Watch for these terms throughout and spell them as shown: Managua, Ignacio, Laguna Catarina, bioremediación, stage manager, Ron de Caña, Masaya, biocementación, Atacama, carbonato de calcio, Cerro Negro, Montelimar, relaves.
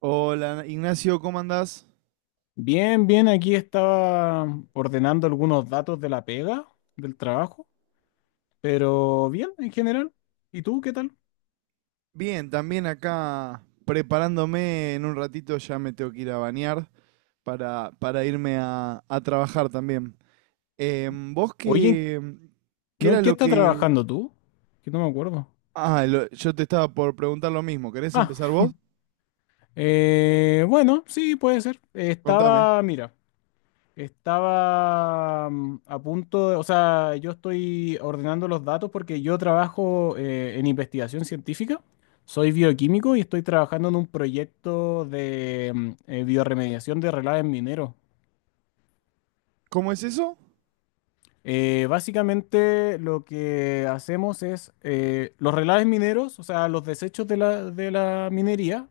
Hola Ignacio, ¿cómo andás? Bien, bien, aquí estaba ordenando algunos datos de la pega, del trabajo, pero bien en general. ¿Y tú qué tal? Bien, también acá preparándome en un ratito, ya me tengo que ir a bañar para irme a trabajar también. Em, ¿vos Oye, qué, ¿Qué ¿no en era qué lo estás que... trabajando tú? Que no me acuerdo. Ah, yo te estaba por preguntar lo mismo. ¿Querés Ah, empezar vos? Bueno, sí, puede ser. Contame. Estaba, mira, estaba a punto de, o sea, yo estoy ordenando los datos porque yo trabajo en investigación científica. Soy bioquímico y estoy trabajando en un proyecto de bioremediación de relaves mineros. ¿Cómo es eso? Básicamente lo que hacemos es los relaves mineros, o sea, los desechos de la minería,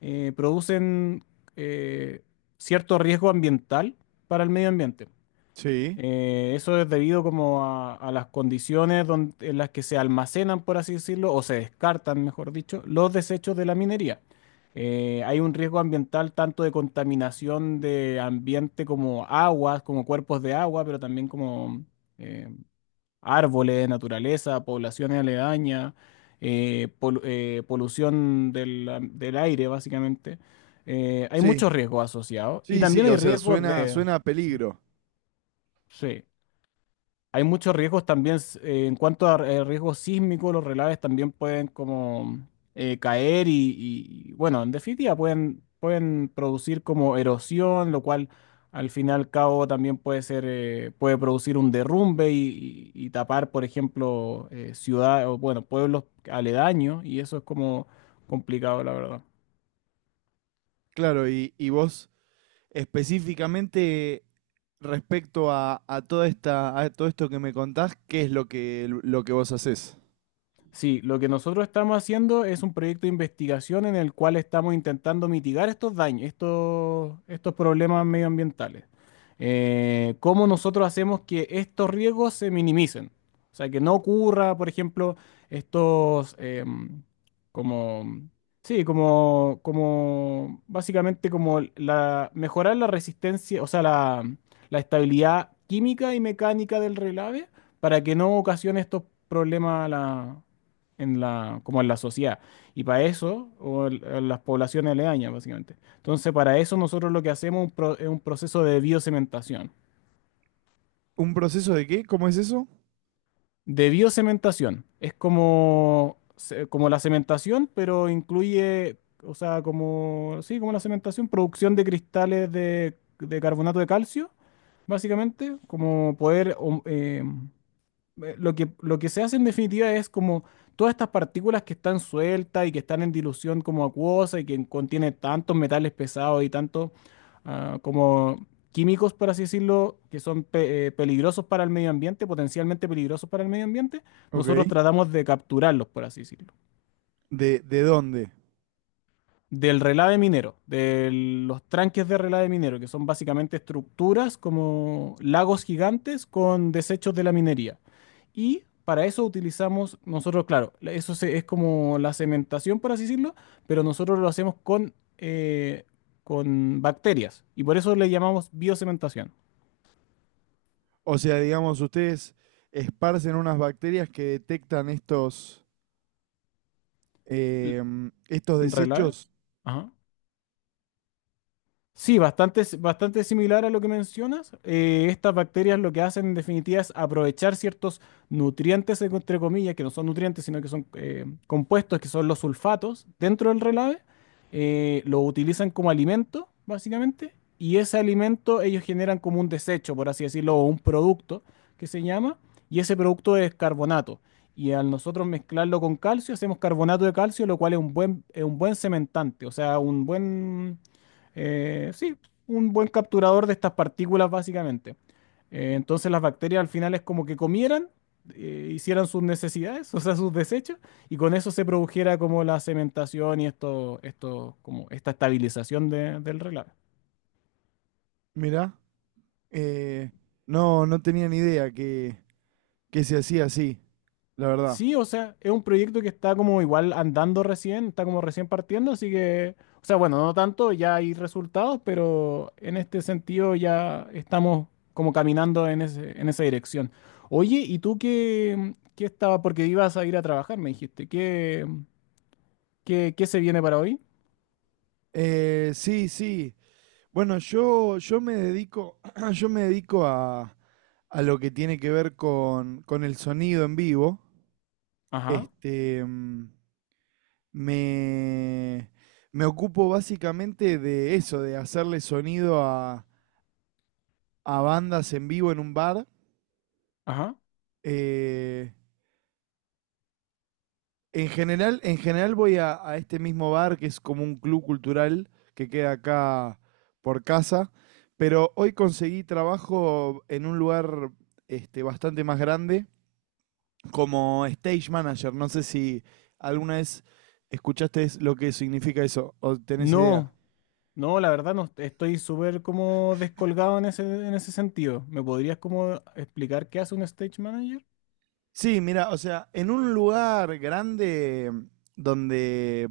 producen eh, cierto riesgo ambiental para el medio ambiente. Sí, Eso es debido como a las condiciones en las que se almacenan, por así decirlo, o se descartan, mejor dicho, los desechos de la minería. Hay un riesgo ambiental tanto de contaminación de ambiente como aguas, como cuerpos de agua, pero también como em, árboles, naturaleza, poblaciones aledañas, polución del aire, básicamente. Hay sí, muchos riesgos asociados y sí, también sí, hay o sea, riesgos suena, de... suena a peligro. Sí. Hay muchos riesgos también en cuanto a riesgos sísmicos, los relaves también pueden como caer y, bueno, en definitiva pueden producir como erosión, lo cual al final al cabo también puede ser, puede producir un derrumbe y tapar, por ejemplo, ciudades o bueno, pueblos aledaños, y eso es como complicado, la verdad. Claro, y vos específicamente respecto a toda a todo esto que me contás, ¿qué es lo que vos hacés? Sí, lo que nosotros estamos haciendo es un proyecto de investigación en el cual estamos intentando mitigar estos daños, estos problemas medioambientales. ¿Cómo nosotros hacemos que estos riesgos se minimicen? O sea, que no ocurra, por ejemplo, estos, em, como, sí, como, como, básicamente como mejorar la resistencia, o sea, la estabilidad química y mecánica del relave para que no ocasione estos problemas a la en la, como en la sociedad. Y para eso, en las poblaciones aledañas, básicamente. Entonces, para eso nosotros lo que hacemos es un proceso de biocementación. ¿Un proceso de qué? ¿Cómo es eso? De biocementación. Es como, como la cementación, pero incluye, o sea, como la cementación, producción de cristales de carbonato de calcio, básicamente, como poder... lo que se hace en definitiva es como todas estas partículas que están sueltas y que están en dilución como acuosa y que contiene tantos metales pesados y tantos como químicos, por así decirlo, que son peligrosos para el medio ambiente, potencialmente peligrosos para el medio ambiente. Ok. Nosotros tratamos de capturarlos, por así decirlo. ¿De dónde? Del relave minero, de los tranques de relave minero, que son básicamente estructuras como lagos gigantes con desechos de la minería. Y para eso utilizamos nosotros, claro, es como la cementación, por así decirlo, pero nosotros lo hacemos con bacterias. Y por eso le llamamos biocementación. O sea, digamos, ustedes esparcen unas bacterias que detectan estos, L- estos ¿Relaves? desechos. Ajá. Sí, bastante, bastante similar a lo que mencionas. Estas bacterias lo que hacen en definitiva es aprovechar ciertos nutrientes, entre comillas, que no son nutrientes, sino que son compuestos, que son los sulfatos, dentro del relave. Eh, lo utilizan como alimento, básicamente, y ese alimento ellos generan como un desecho, por así decirlo, o un producto que se llama, y ese producto es carbonato. Y al nosotros mezclarlo con calcio, hacemos carbonato de calcio, lo cual es un buen cementante, o sea, un buen eh, sí, un buen capturador de estas partículas básicamente. Entonces las bacterias al final es como que comieran, hicieran sus necesidades, o sea, sus desechos, y con eso se produjera como la cementación y como esta estabilización del relave. Mirá, eh, no, no tenía ni idea que se hacía así, la verdad. Sí, o sea, es un proyecto que está como igual andando recién, está como recién partiendo, así que, o sea, bueno, no tanto, ya hay resultados, pero en este sentido ya estamos como caminando en ese, en esa dirección. Oye, ¿y tú qué, qué estaba? Porque ibas a ir a trabajar, me dijiste. ¿Qué, qué se viene para hoy? Sí, sí. Bueno, yo me dedico, yo me dedico a lo que tiene que ver con el sonido en vivo. Ajá, Este, mm, me, Me ocupo básicamente de eso, de hacerle sonido a bandas en vivo en un bar. ajá. Eh, en general voy a este mismo bar, que es como un club cultural que queda acá por casa. Pero hoy conseguí trabajo en un lugar este, bastante más grande, como stage manager. No sé si alguna vez escuchaste lo que significa eso o tenés idea. No, no, la verdad no, estoy súper como descolgado en ese sentido. ¿Me podrías como explicar qué hace un stage manager? Sí, mira, o sea, en un lugar grande donde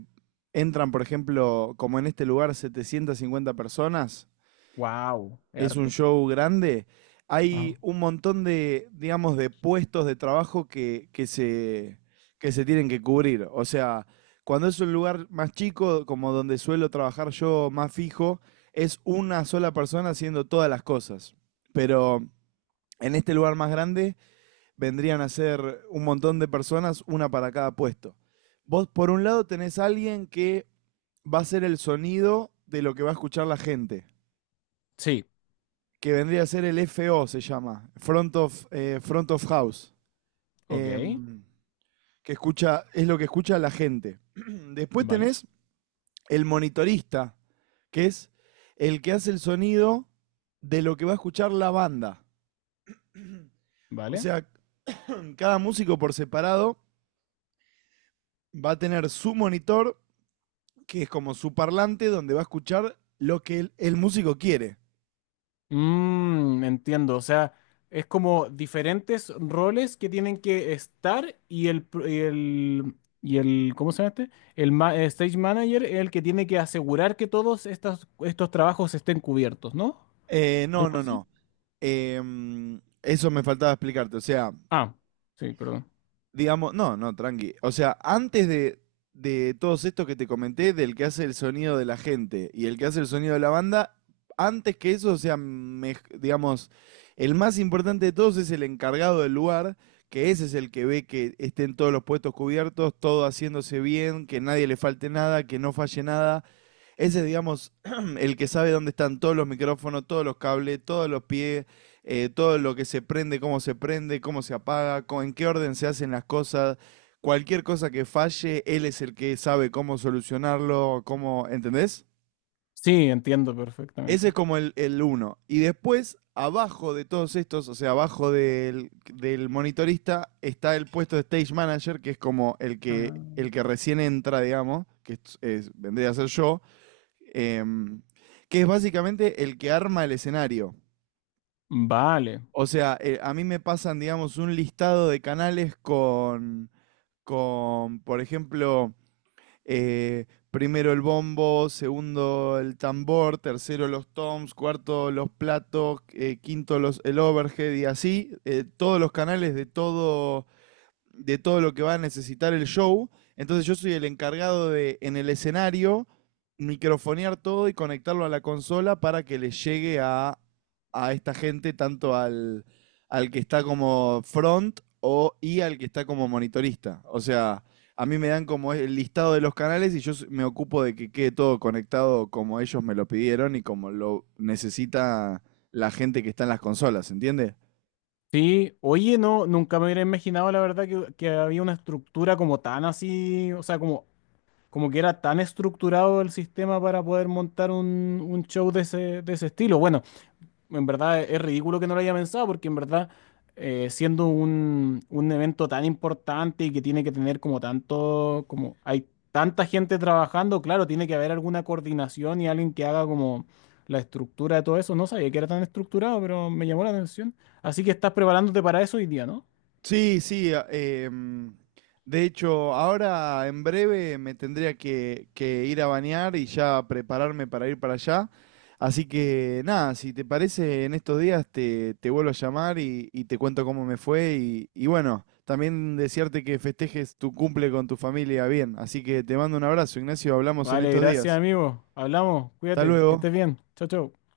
entran, por ejemplo, como en este lugar, 750 personas. Wow, es Es un harto. show grande. Hay Ajá. un montón de, digamos, de puestos de trabajo que se tienen que cubrir. O sea, cuando es un lugar más chico, como donde suelo trabajar yo más fijo, es una sola persona haciendo todas las cosas. Pero en este lugar más grande vendrían a ser un montón de personas, una para cada puesto. Vos, por un lado, tenés a alguien que va a ser el sonido de lo que va a escuchar la gente, Sí, que vendría a ser el FO, se llama, front of House, ok, em, que escucha, es lo que escucha la gente. Después vale, tenés el monitorista, que es el que hace el sonido de lo que va a escuchar la banda. O vale. sea, cada músico por separado va a tener su monitor, que es como su parlante, donde va a escuchar lo que el músico quiere. Mm, entiendo, o sea, es como diferentes roles que tienen que estar y el, ¿cómo se llama este? Stage manager es el que tiene que asegurar que todos estos, estos trabajos estén cubiertos, ¿no? No, ¿Algo no, así? no. Em, Eso me faltaba explicarte. O sea, Ah, sí, perdón. digamos, no, no, tranqui. O sea, antes de todos estos que te comenté, del que hace el sonido de la gente y el que hace el sonido de la banda, antes que eso, o sea, digamos, el más importante de todos es el encargado del lugar, que ese es el que ve que estén todos los puestos cubiertos, todo haciéndose bien, que nadie le falte nada, que no falle nada. Ese es, digamos, el que sabe dónde están todos los micrófonos, todos los cables, todos los pies, todo lo que se prende, cómo se prende, cómo se apaga, en qué orden se hacen las cosas. Cualquier cosa que falle, él es el que sabe cómo solucionarlo, cómo, ¿entendés? Sí, entiendo Ese es perfectamente. como el uno. Y después, abajo de todos estos, o sea, abajo del monitorista, está el puesto de stage manager, que es como Ah, el que recién entra, digamos, vendría a ser yo, em, que es básicamente el que arma el escenario. vale. O sea, a mí me pasan, digamos, un listado de canales por ejemplo, primero el bombo, segundo el tambor, tercero los toms, cuarto los platos, el overhead y así, todos los canales de todo lo que va a necesitar el show. Entonces yo soy el encargado de, en el escenario, microfonear todo y conectarlo a la consola para que le llegue a esta gente, tanto al que está como front o, y al que está como monitorista. O sea, a mí me dan como el listado de los canales y yo me ocupo de que quede todo conectado como ellos me lo pidieron y como lo necesita la gente que está en las consolas, ¿entiendes? Sí, oye, no, nunca me hubiera imaginado la verdad que había una estructura como tan así, o sea, como como que era tan estructurado el sistema para poder montar un show de ese estilo. Bueno, en verdad es ridículo que no lo haya pensado, porque en verdad, siendo un evento tan importante y que tiene que tener como tanto, como hay tanta gente trabajando, claro, tiene que haber alguna coordinación y alguien que haga como la estructura de todo eso. No sabía que era tan estructurado, pero me llamó la atención. Así que estás preparándote para eso hoy día, ¿no? Sí, sí. De hecho, ahora en breve me tendría que ir a bañar y ya prepararme para ir para allá. Así que nada, si te parece, en estos días te vuelvo a llamar y te cuento cómo me fue. Y bueno, también desearte que festejes tu cumple con tu familia bien. Así que te mando un abrazo, Ignacio. Hablamos en Vale, estos gracias, días. amigo. Hablamos, Hasta cuídate, que luego. estés bien. Chao, chao.